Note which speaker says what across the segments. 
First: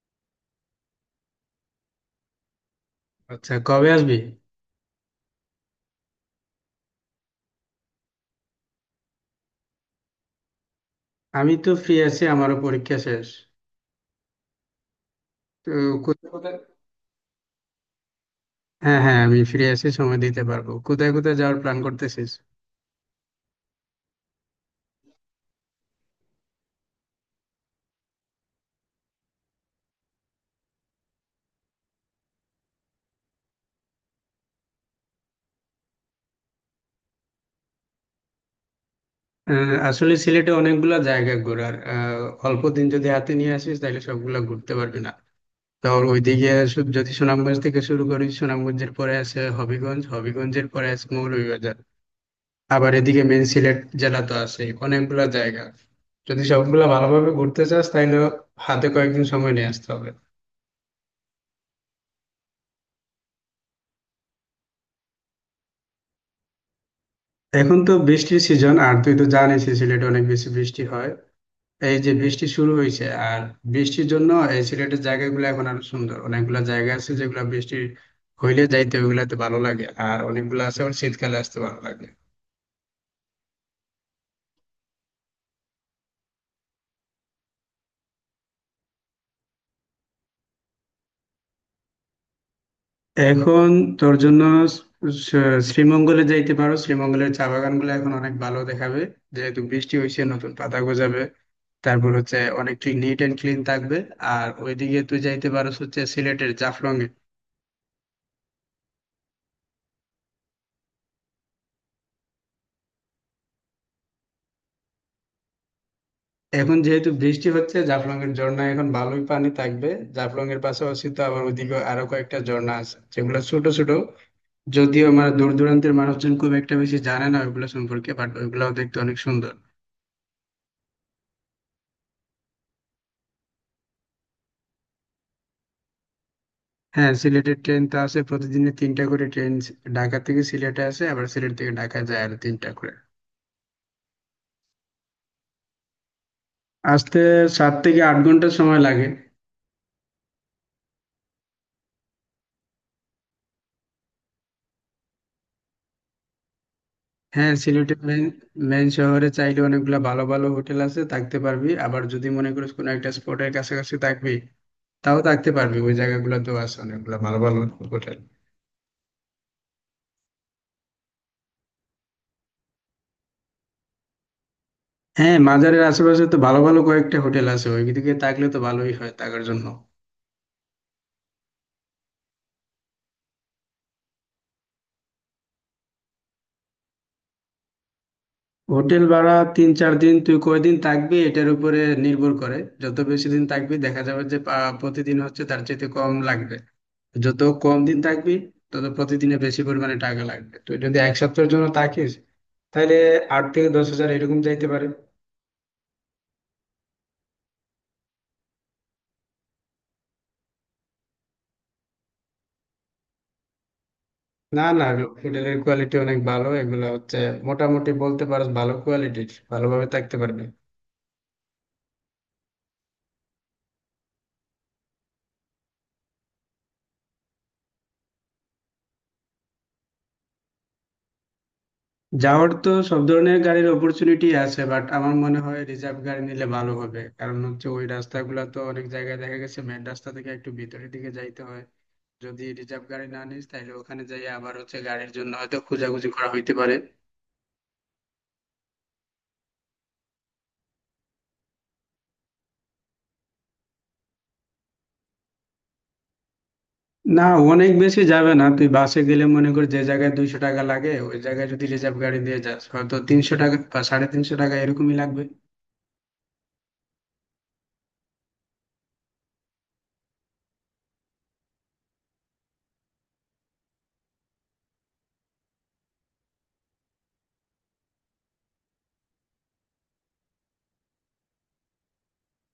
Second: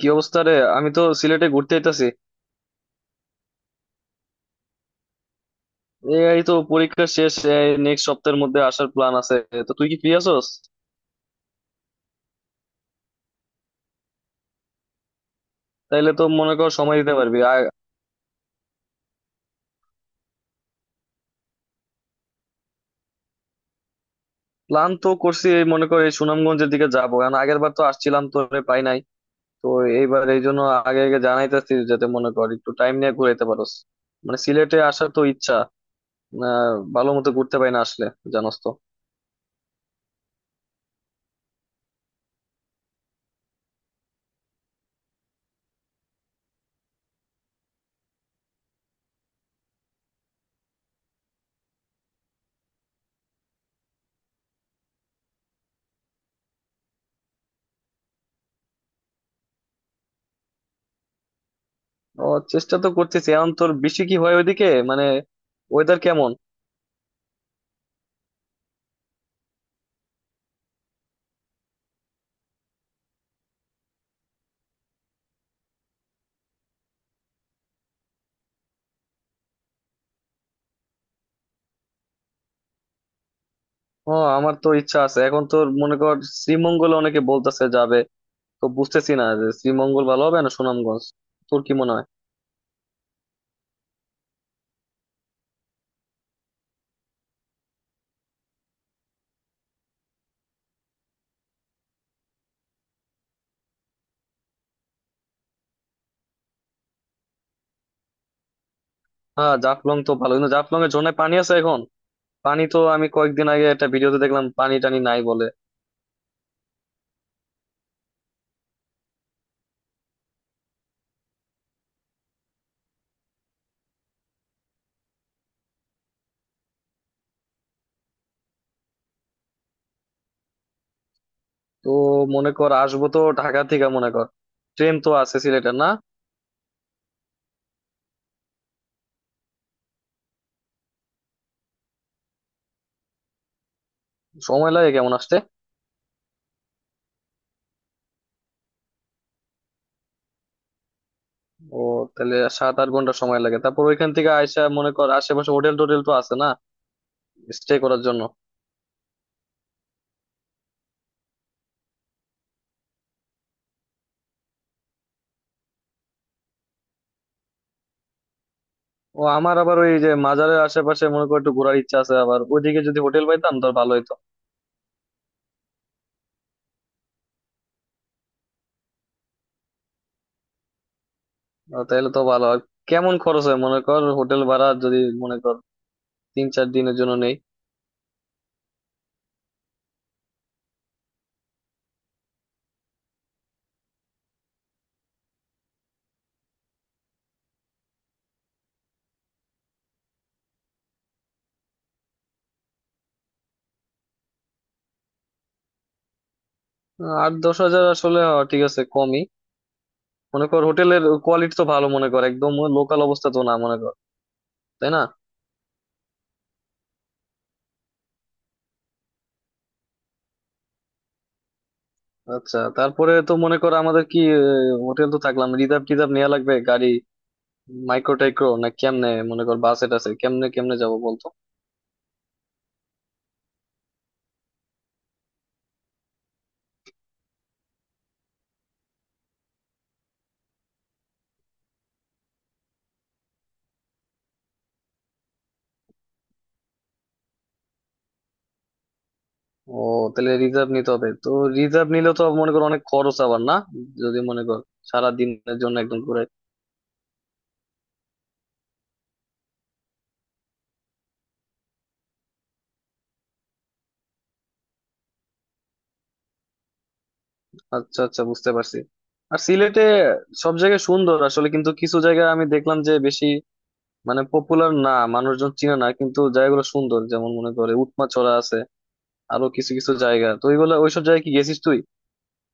Speaker 1: কি অবস্থা রে? আমি তো সিলেটে ঘুরতে আইতাছি।
Speaker 2: আচ্ছা কবে আসবি?
Speaker 1: এই তো পরীক্ষা শেষ। নেক্সট সপ্তাহের মধ্যে আসার প্ল্যান আছে। তো তুই কি ফ্রি আছোস?
Speaker 2: আমি তো ফ্রি আছি, আমারও পরীক্ষা শেষ। তো
Speaker 1: তাইলে তো
Speaker 2: কোথায়
Speaker 1: মনে
Speaker 2: কোথায়?
Speaker 1: কর সময় দিতে পারবি আর
Speaker 2: হ্যাঁ হ্যাঁ, আমি ফ্রি আছি, সময় দিতে পারবো। কোথায় কোথায় যাওয়ার প্ল্যান করতেছিস?
Speaker 1: প্ল্যান তো করছি, এই মনে কর এই সুনামগঞ্জের দিকে যাবো। কারণ আগের বার তো আসছিলাম, তোরে পাই নাই। তো এইবার এই জন্য আগে আগে জানাইতেছি, যাতে মনে কর একটু টাইম নিয়ে ঘুরাইতে পারোস। মানে সিলেটে আসার তো ইচ্ছা, ভালো মতো ঘুরতে পাই না আসলে, জানোস তো।
Speaker 2: আসলে সিলেটে অনেকগুলা জায়গা ঘোরার, অল্প দিন যদি হাতে নিয়ে আসিস তাহলে সবগুলা ঘুরতে পারবি না। তো ওইদিকে যদি সুনামগঞ্জ থেকে শুরু করিস, সুনামগঞ্জের পরে আছে হবিগঞ্জ, হবিগঞ্জের পরে আছে মৌলভীবাজার। আবার এদিকে মেন সিলেট জেলা তো আছে, অনেকগুলা জায়গা। যদি সবগুলা ভালোভাবে ঘুরতে চাস তাহলে হাতে কয়েকদিন সময় নিয়ে আসতে হবে।
Speaker 1: ও, চেষ্টা তো করতেছি। এখন তোর বৃষ্টি কি হয় ওইদিকে, মানে ওয়েদার কেমন?
Speaker 2: এখন তো বৃষ্টির সিজন, আর তুই তো জানিস এই সিলেটে অনেক বেশি বৃষ্টি হয়। এই যে বৃষ্টি শুরু হয়েছে, আর বৃষ্টির জন্য এই সিলেটের জায়গাগুলো এখন আরো সুন্দর। অনেকগুলা জায়গা আছে যেগুলা বৃষ্টি হইলে যাইতে ওইগুলাতে ভালো লাগে, আর অনেকগুলো আছে আবার শীতকালে আসতে ভালো লাগে।
Speaker 1: ও, আমার তো ইচ্ছা আছে এখন তো মনে কর শ্রীমঙ্গলে অনেকে বলতেছে যাবে। তো বুঝতেছি না যে শ্রীমঙ্গল ভালো হবে না সুনামগঞ্জ। তোর কি মনে হয়?
Speaker 2: এখন তোর জন্য শ্রীমঙ্গলে যাইতে পারো, শ্রীমঙ্গলের চা বাগানগুলো এখন অনেক ভালো দেখাবে। যেহেতু বৃষ্টি হয়েছে নতুন পাতা গজাবে, তারপর হচ্ছে অনেক ক্লিন, নিট এন্ড ক্লিন থাকবে। আর ওইদিকে তুই যাইতে পারো হচ্ছে সিলেটের জাফলং।
Speaker 1: হ্যাঁ, জাফলং তো ভালো, কিন্তু জাফলং এর ঝর্ণায় পানি আছে এখন? পানি তো আমি কয়েকদিন আগে একটা ভিডিওতে দেখলাম, পানি টানি নাই বলে।
Speaker 2: এখন যেহেতু বৃষ্টি হচ্ছে জাফলং এর ঝর্ণায় এখন ভালোই পানি থাকবে। জাফলং এর পাশাপাশি তো আবার ওইদিকে আরো কয়েকটা ঝর্ণা আছে, যেগুলো ছোট ছোট। যদিও মানে দূর দূরান্তের মানুষজন খুব একটা বেশি জানে না ওইগুলো সম্পর্কে, বাট ওইগুলাও দেখতে অনেক সুন্দর।
Speaker 1: তো মনে কর আসবো তো ঢাকা থেকে, মনে কর ট্রেন তো আছে সিলেটের, না?
Speaker 2: হ্যাঁ, সিলেটের ট্রেন তো আছে, প্রতিদিনে তিনটা করে ট্রেন ঢাকা থেকে সিলেটে আসে, আবার সিলেট থেকে ঢাকা যায় আর তিনটা করে।
Speaker 1: সময় লাগে কেমন আসতে?
Speaker 2: আসতে 7 থেকে 8 ঘন্টা সময় লাগে।
Speaker 1: ও, তাহলে 7-8 ঘন্টা সময় লাগে। তারপর ওইখান থেকে আইসা মনে কর আশেপাশে হোটেল টোটেল তো আছে না,
Speaker 2: হ্যাঁ,
Speaker 1: স্টে
Speaker 2: সিলেটের
Speaker 1: করার জন্য?
Speaker 2: মেন মেন শহরে চাইলে অনেকগুলা ভালো ভালো হোটেল আছে, থাকতে পারবি। আবার যদি মনে করিস কোনো একটা স্পটের কাছাকাছি থাকবি, তাও থাকতে পারবি, ওই জায়গাগুলোতেও আছে অনেকগুলো ভালো ভালো হোটেল।
Speaker 1: ও, আমার আবার ওই যে মাজারের আশেপাশে মনে করো একটু ঘোরার ইচ্ছা আছে। আবার ওইদিকে যদি হোটেল পাইতাম তো ভালো হইতো।
Speaker 2: হ্যাঁ, মাজারের আশেপাশে তো ভালো ভালো কয়েকটা হোটেল আছে, ওইদিকে থাকলে তো ভালোই হয় থাকার জন্য।
Speaker 1: তাহলে তো ভালো। আর কেমন খরচ হয় মনে কর, হোটেল ভাড়া যদি মনে কর 3-4 দিনের জন্য নেই?
Speaker 2: হোটেল ভাড়া তিন চার দিন, তুই কয়দিন থাকবি এটার উপরে নির্ভর করে। যত বেশি দিন থাকবি দেখা যাবে যে প্রতিদিন হচ্ছে তার চাইতে কম লাগবে। যত কম দিন থাকবি তত প্রতিদিনে বেশি পরিমাণে টাকা লাগবে। তুই যদি এক সপ্তাহের জন্য থাকিস তাহলে 8 থেকে 10 হাজার এরকম যাইতে পারে।
Speaker 1: 8-10 হাজার? আসলে ঠিক আছে, কমই। মনে কর হোটেলের কোয়ালিটি তো ভালো মনে কর, একদম লোকাল অবস্থা তো না মনে কর,
Speaker 2: না না,
Speaker 1: তাই না?
Speaker 2: হোটেলের কোয়ালিটি অনেক ভালো। এগুলা হচ্ছে মোটামুটি বলতে পারো ভালো কোয়ালিটির, ভালোভাবে থাকতে পারবে।
Speaker 1: আচ্ছা, তারপরে তো মনে কর আমাদের কি হোটেল তো থাকলাম, রিজার্ভ টিজার্ভ নেওয়া লাগবে গাড়ি, মাইক্রো টাইক্রো, না? কেমনে মনে কর, বাসে টাসে কেমনে কেমনে যাবো বলতো?
Speaker 2: যাওয়ার তো সব ধরনের গাড়ির অপরচুনিটি আছে, বাট আমার মনে হয় রিজার্ভ গাড়ি নিলে ভালো হবে। কারণ হচ্ছে ওই রাস্তাগুলো তো অনেক জায়গায় দেখা গেছে মেন রাস্তা থেকে একটু ভিতরের দিকে যাইতে হয়। যদি রিজার্ভ গাড়ি না নিস তাহলে ওখানে যাই আবার হচ্ছে গাড়ির জন্য হয়তো খোঁজাখুঁজি করা হইতে পারে।
Speaker 1: ও, তাহলে রিজার্ভ নিতে হবে তো। রিজার্ভ নিলে তো মনে করো অনেক খরচ আবার, না? যদি মনে কর সারা দিনের জন্য একদম ঘুরে।
Speaker 2: না, অনেক বেশি যাবে না। তুই বাসে গেলে মনে কর যে জায়গায় 200 টাকা লাগে, ওই জায়গায় যদি রিজার্ভ গাড়ি দিয়ে যাস হয়তো 300 টাকা বা 350 টাকা এরকমই লাগবে।
Speaker 1: আচ্ছা আচ্ছা, বুঝতে পারছি। আর সিলেটে সব জায়গায় সুন্দর আসলে, কিন্তু কিছু জায়গায় আমি দেখলাম যে বেশি মানে পপুলার না, মানুষজন চিনে না, কিন্তু জায়গাগুলো সুন্দর। যেমন মনে করে উৎমাছড়া আছে, আরো কিছু কিছু জায়গা, তো ওইগুলো ওইসব জায়গায় কি গেছিস তুই?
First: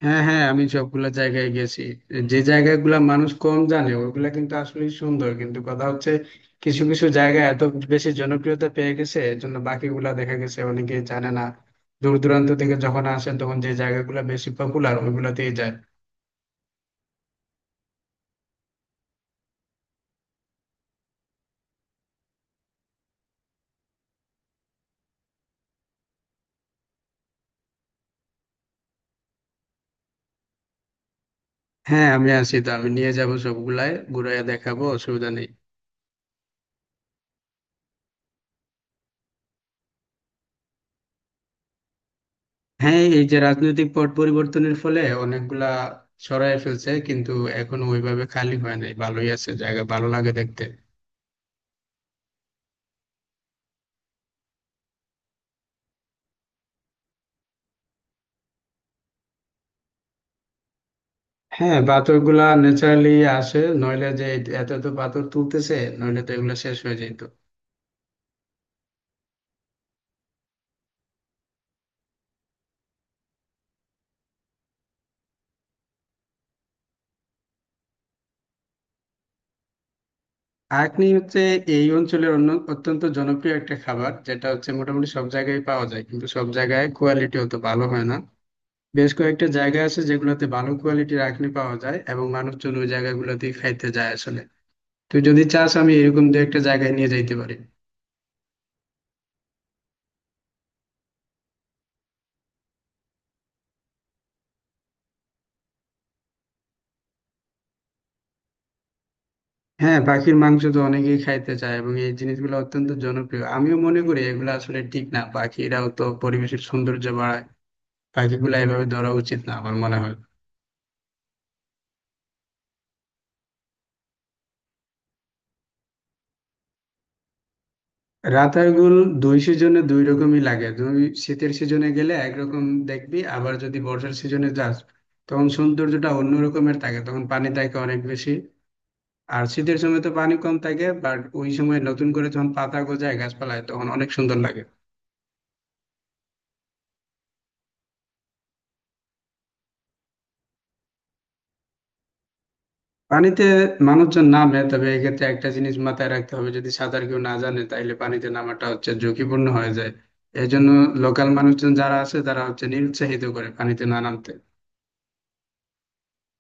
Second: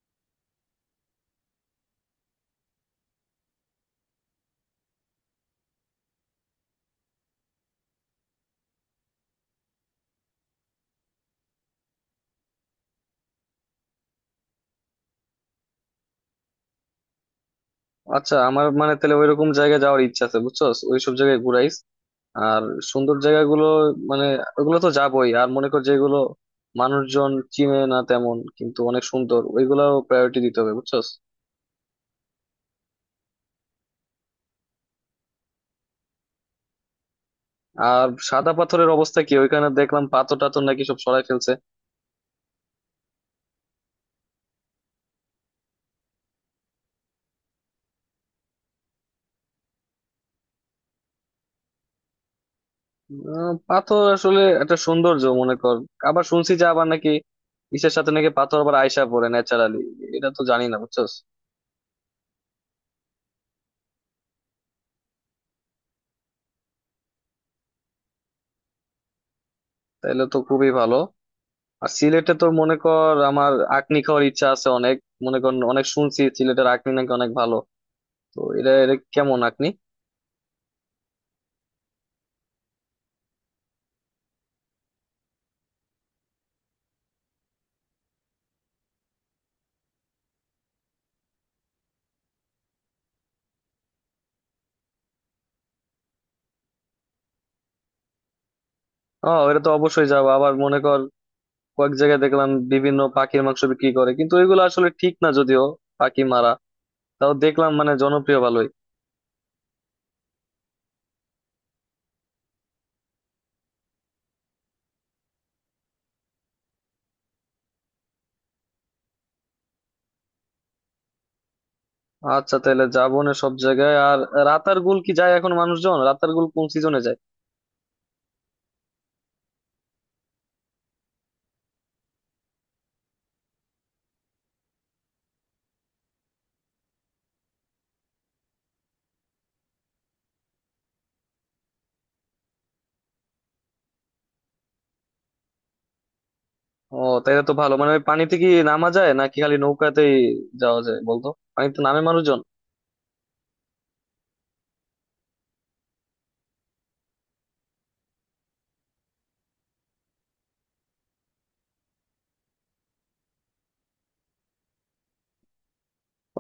Speaker 2: হ্যাঁ হ্যাঁ, আমি সবগুলা জায়গায় গেছি। যে জায়গাগুলা মানুষ কম জানে ওইগুলা কিন্তু আসলে সুন্দর, কিন্তু কথা হচ্ছে কিছু কিছু জায়গা এত বেশি জনপ্রিয়তা পেয়ে গেছে এর জন্য বাকিগুলা দেখা গেছে অনেকে জানে না। দূর দূরান্ত থেকে যখন আসেন তখন যে জায়গাগুলা বেশি পপুলার ওইগুলাতেই যায়।
Speaker 1: আচ্ছা, আমার মানে তাহলে ওইরকম জায়গায় যাওয়ার ইচ্ছা আছে, বুঝছস? ওইসব জায়গায় ঘুরাইস। আর সুন্দর জায়গাগুলো মানে ওগুলো তো যাবোই। আর মনে কর যেগুলো মানুষজন চিনে না তেমন, কিন্তু অনেক সুন্দর, ওইগুলাও প্রায়োরিটি দিতে হবে, বুঝছস?
Speaker 2: হ্যাঁ আমি আছি তো, আমি নিয়ে যাব, সবগুলাই ঘুরাইয়া দেখাবো, অসুবিধা নেই।
Speaker 1: আর সাদা পাথরের অবস্থা কি? ওইখানে দেখলাম পাথর টাথর নাকি সব সরাই ফেলছে।
Speaker 2: হ্যাঁ, এই যে রাজনৈতিক পট পরিবর্তনের ফলে অনেকগুলা সরায় ফেলছে, কিন্তু এখন ওইভাবে খালি হয় নাই, ভালোই আছে, জায়গা ভালো লাগে দেখতে।
Speaker 1: পাথর আসলে একটা সৌন্দর্য, মনে কর। আবার শুনছি যে আবার নাকি ইসের সাথে নাকি পাথর আবার আইসা পড়ে ন্যাচারালি, এটা তো জানি না, বুঝছস?
Speaker 2: হ্যাঁ, পাথর গুলা ন্যাচারালি আসে, নইলে যে এত এত পাথর তুলতেছে নইলে তো এগুলো শেষ হয়ে যেত।
Speaker 1: তাইলে তো খুবই ভালো। আর সিলেটে তো মনে কর আমার আঁকনি খাওয়ার ইচ্ছা আছে অনেক। মনে কর অনেক শুনছি সিলেটের আঁকনি নাকি অনেক ভালো। তো এটা এটা কেমন আপনি?
Speaker 2: আঁকনি হচ্ছে এই অঞ্চলের অন্য অত্যন্ত জনপ্রিয় একটা খাবার, যেটা হচ্ছে মোটামুটি সব জায়গায় পাওয়া যায়, কিন্তু সব জায়গায় কোয়ালিটি অত ভালো হয় না। বেশ কয়েকটা জায়গা আছে যেগুলোতে ভালো কোয়ালিটির আঁকনি পাওয়া যায়, এবং মানুষজন ওই জায়গাগুলোতেই খাইতে যায় আসলে। তুই যদি চাস আমি এরকম দু একটা জায়গায় নিয়ে যাইতে পারি।
Speaker 1: ও, এটা তো অবশ্যই যাবো। আবার মনে কর কয়েক জায়গায় দেখলাম বিভিন্ন পাখির মাংস বিক্রি করে, কিন্তু এগুলো আসলে ঠিক না, যদিও পাখি মারা, তাও দেখলাম মানে জনপ্রিয় ভালোই।
Speaker 2: হ্যাঁ, পাখির মাংস তো অনেকেই খাইতে চায় এবং এই জিনিসগুলো অত্যন্ত জনপ্রিয়, আমিও মনে করি এগুলো আসলে ঠিক না, পাখিরাও তো পরিবেশের সৌন্দর্য বাড়ায়। পাখিগুলো এভাবে ধরা উচিত না আমার মনে হয়।
Speaker 1: আচ্ছা, তাহলে যাবো না সব জায়গায়। আর রাতারগুল কি যায় এখন মানুষজন? রাতারগুল কোন সিজনে যায়?
Speaker 2: রাতারগুল দুই সিজনে দুই রকমই লাগে। তুমি শীতের সিজনে গেলে একরকম দেখবি, আবার যদি বর্ষার সিজনে যাস তখন সৌন্দর্যটা অন্য রকমের থাকে, তখন পানি থাকে অনেক বেশি। আর শীতের সময় তো পানি কম থাকে, বাট ওই সময় নতুন করে যখন পাতা গজায় গাছপালায় তখন অনেক সুন্দর লাগে।
Speaker 1: ও, তাহলে তো ভালো। মানে ওই পানিতে কি নামা যায়, নাকি খালি নৌকাতেই যাওয়া যায় বলতো? পানিতে নামে মানুষজন?
Speaker 2: পানিতে মানুষজন নামে, তবে এক্ষেত্রে একটা জিনিস মাথায় রাখতে হবে, যদি সাঁতার কেউ না জানে তাহলে পানিতে নামাটা হচ্ছে ঝুঁকিপূর্ণ হয়ে যায়। এই জন্য লোকাল মানুষজন যারা আছে তারা হচ্ছে নিরুৎসাহিত করে পানিতে না নামতে।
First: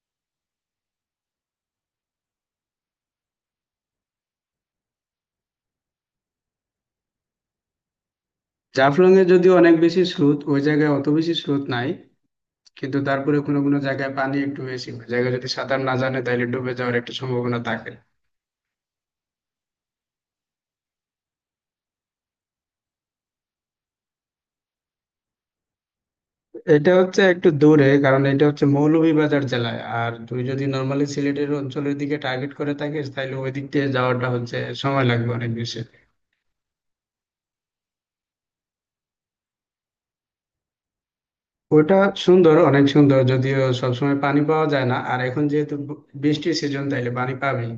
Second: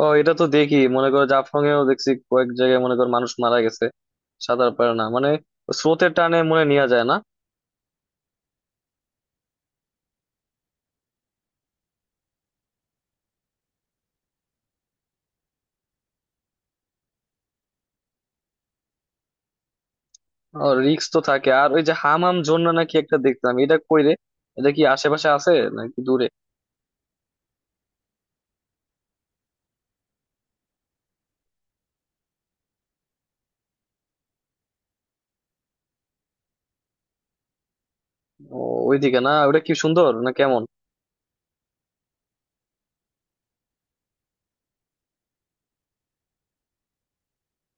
Speaker 1: ও, এটা তো দেখি মনে করো জাফলং এও দেখছি কয়েক জায়গায় মনে কর মানুষ মারা গেছে। সাঁতার পারে না মানে, স্রোতের টানে মনে নেওয়া যায় না।
Speaker 2: জাফলং এ যদিও অনেক বেশি স্রোত, ওই জায়গায় অত বেশি স্রোত নাই, কিন্তু তারপরে কোনো কোনো জায়গায় পানি একটু বেশি, ওই জায়গায় যদি সাঁতার না জানে তাহলে ডুবে যাওয়ার একটা সম্ভাবনা থাকে।
Speaker 1: রিক্স তো থাকে। আর ওই যে হামাম জন্য নাকি একটা দেখতাম, এটা কই রে? এটা কি আশেপাশে আছে নাকি দূরে?
Speaker 2: এটা হচ্ছে একটু দূরে, কারণ এটা হচ্ছে মৌলভীবাজার জেলায়। আর তুই যদি নর্মালি সিলেটের অঞ্চলের দিকে টার্গেট করে থাকিস তাহলে ওই দিক দিয়ে যাওয়াটা হচ্ছে সময় লাগবে অনেক বেশি।
Speaker 1: ও, ওইদিকে না? ওটা কি সুন্দর না কেমন?
Speaker 2: ওটা সুন্দর, অনেক সুন্দর, যদিও সবসময় পানি পাওয়া যায় না। আর এখন যেহেতু বৃষ্টির সিজন তাইলে পানি পাবেই।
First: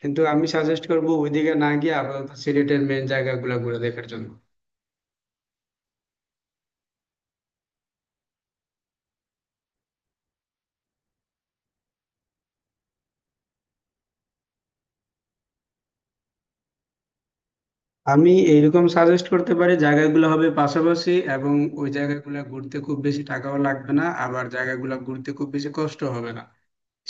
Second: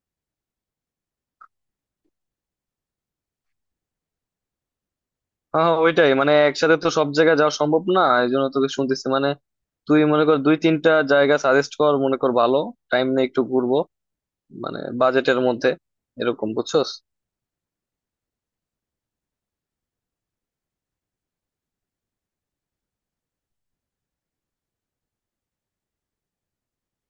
Speaker 2: কিন্তু আমি সাজেস্ট করব ওইদিকে না গিয়ে আপাতত সিলেটের মেন জায়গাগুলো ঘুরে দেখার জন্য।
Speaker 1: হ্যাঁ হ্যাঁ, ওইটাই, মানে একসাথে তো সব জায়গায় যাওয়া সম্ভব না। এই জন্য তোকে শুনতেছি, মানে তুই মনে কর দুই তিনটা জায়গা সাজেস্ট কর মনে কর ভালো। টাইম নিয়ে একটু ঘুরবো, মানে বাজেটের মধ্যে, এরকম, বুঝছস?
Speaker 2: আমি এইরকম সাজেস্ট করতে পারি, জায়গাগুলো হবে পাশাপাশি, এবং ওই জায়গাগুলো ঘুরতে খুব বেশি টাকাও লাগবে না, আবার জায়গাগুলো ঘুরতে খুব বেশি কষ্ট হবে না।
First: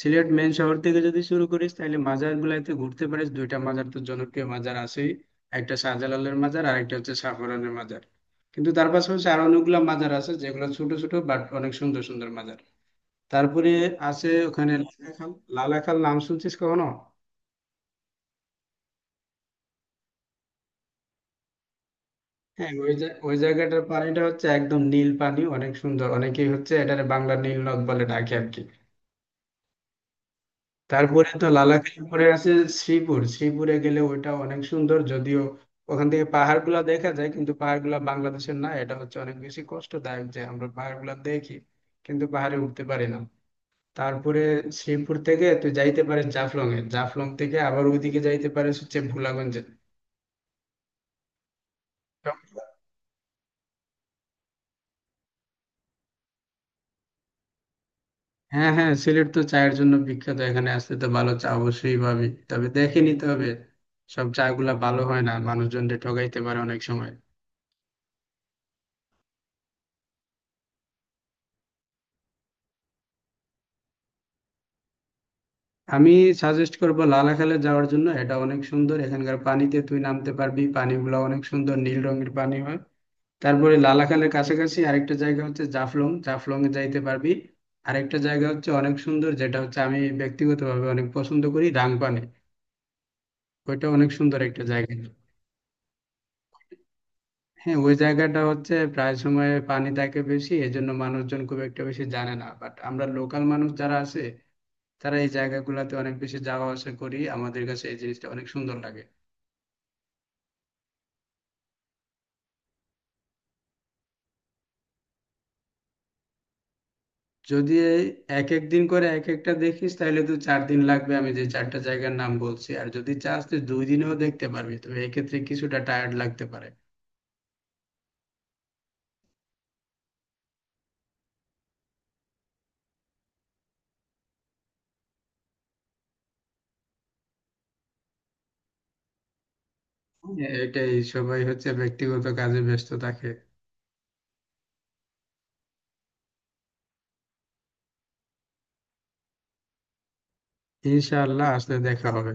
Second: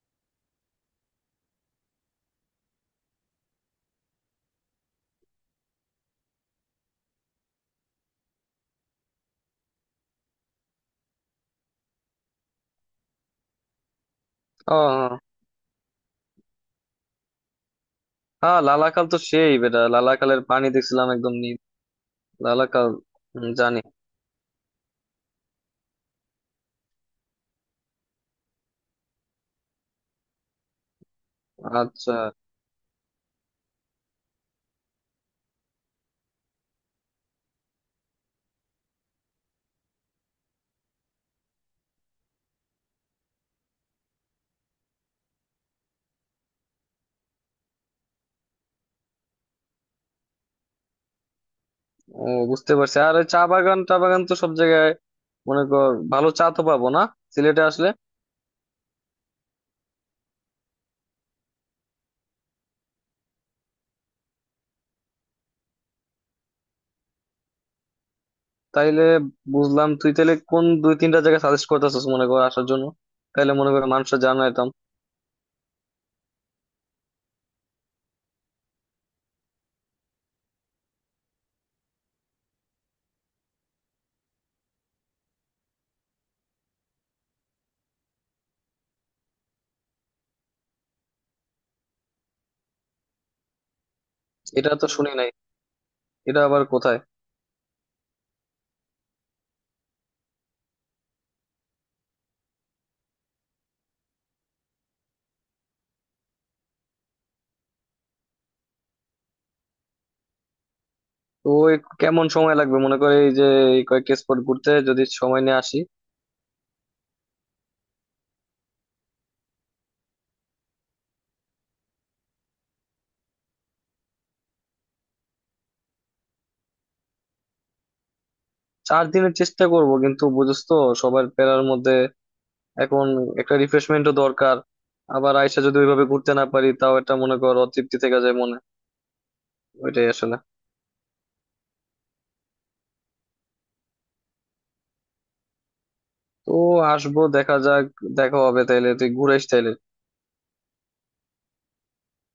Speaker 2: সিলেট মেন শহর থেকে যদি শুরু করিস তাহলে মাজার গুলাইতে ঘুরতে পারিস, দুইটা মাজার তো জনপ্রিয় মাজার আছেই। একটা শাহজালালের মাজার, আর একটা হচ্ছে সাফরানের মাজার। কিন্তু তার পাশাপাশি আরো অনেকগুলো মাজার আছে, যেগুলো ছোট ছোট বাট অনেক সুন্দর সুন্দর মাজার। তারপরে আছে ওখানে
Speaker 1: ও, হ্যাঁ হ্যাঁ।
Speaker 2: লালাখাল। লালাখাল নাম শুনছিস কখনো?
Speaker 1: হ্যাঁ, লালাকাল তো সেই বেটা। লালাকালের পানি দেখছিলাম একদম নীল,
Speaker 2: হ্যাঁ,
Speaker 1: লালাকাল।
Speaker 2: ওই
Speaker 1: হুম, জানি।
Speaker 2: জায়গাটার পানিটা হচ্ছে একদম নীল পানি, অনেক সুন্দর। অনেকেই হচ্ছে এটারে বাংলার নীল নদ বলে ডাকে আর কি। তারপরে তো লালাখাই
Speaker 1: আচ্ছা।
Speaker 2: পরে আছে শ্রীপুর। শ্রীপুরে গেলে ওইটা অনেক সুন্দর, যদিও ওখান থেকে পাহাড়গুলা দেখা যায় কিন্তু পাহাড়গুলা বাংলাদেশের না, এটা হচ্ছে অনেক বেশি কষ্টদায়ক যে আমরা পাহাড়গুলা দেখি কিন্তু পাহাড়ে উঠতে পারি না। তারপরে শ্রীপুর থেকে তুই যাইতে পারিস জাফলং এ, জাফলং থেকে আবার ওইদিকে যাইতে পারিস হচ্ছে ভোলাগঞ্জে।
Speaker 1: ও, বুঝতে পারছি। আর ওই চা বাগান টা বাগান তো সব জায়গায় মনে কর ভালো চা তো পাবো না সিলেটে আসলে?
Speaker 2: হ্যাঁ হ্যাঁ, সিলেট তো চায়ের জন্য বিখ্যাত, এখানে আসতে তো ভালো চা অবশ্যই পাবি, তবে দেখে নিতে হবে। সব চা গুলা ভালো হয় না, মানুষজনকে ঠকাইতে পারে অনেক সময়।
Speaker 1: তাইলে বুঝলাম, তুই তাহলে কোন দুই তিনটা জায়গা সাজেস্ট করতেছিস মনে কর আসার জন্য? তাইলে মনে কর মানুষরা জানাইতাম।
Speaker 2: আমি সাজেস্ট করব লালাখালে যাওয়ার জন্য, এটা অনেক সুন্দর, এখানকার পানিতে তুই নামতে পারবি, পানিগুলো অনেক সুন্দর নীল রঙের পানি হয়। তারপরে লালাখালের কাছাকাছি আরেকটা জায়গা হচ্ছে জাফলং, জাফলং এ যাইতে পারবি। আরেকটা জায়গা হচ্ছে অনেক সুন্দর, যেটা হচ্ছে আমি ব্যক্তিগতভাবে অনেক পছন্দ করি, রাংপানে। ওইটা অনেক সুন্দর একটা
Speaker 1: এটা তো
Speaker 2: জায়গা।
Speaker 1: শুনি নাই, এটা আবার কোথায়?
Speaker 2: হ্যাঁ, ওই জায়গাটা হচ্ছে প্রায় সময় পানি থাকে বেশি, এই জন্য মানুষজন খুব একটা বেশি জানে না, বাট আমরা লোকাল মানুষ যারা আছে তারা এই জায়গাগুলোতে অনেক বেশি যাওয়া আসা করি, আমাদের কাছে এই জিনিসটা অনেক সুন্দর লাগে।
Speaker 1: তো ওই কেমন সময় লাগবে মনে কর এই যে এই কয়েকটা স্পট ঘুরতে, যদি সময় নিয়ে আসি?
Speaker 2: যদি এই এক এক দিন করে এক একটা দেখিস তাহলে তো 4 দিন লাগবে, আমি যে চারটা জায়গার নাম বলছি। আর যদি চাস তুই 2 দিনেও দেখতে পারবি, তবে এক্ষেত্রে কিছুটা টায়ার্ড লাগতে পারে।
Speaker 1: চার দিনের চেষ্টা করব, কিন্তু বুঝছ তো, সবার প্যারার মধ্যে এখন একটা রিফ্রেশমেন্টও দরকার। আবার আইসা যদি ওইভাবে ঘুরতে না পারি, তাও একটা মনে কর অতৃপ্তি থেকে যায় মনে, ওইটাই আসলে।
Speaker 2: হ্যাঁ, এটাই, সবাই হচ্ছে ব্যক্তিগত কাজে ব্যস্ত থাকে।
Speaker 1: তো আসবো, দেখা যাক। দেখা হবে তাইলে। তুই ঘুরে আইস তাইলে।
Speaker 2: ইনশাআল্লাহ, আসলে দেখা হবে।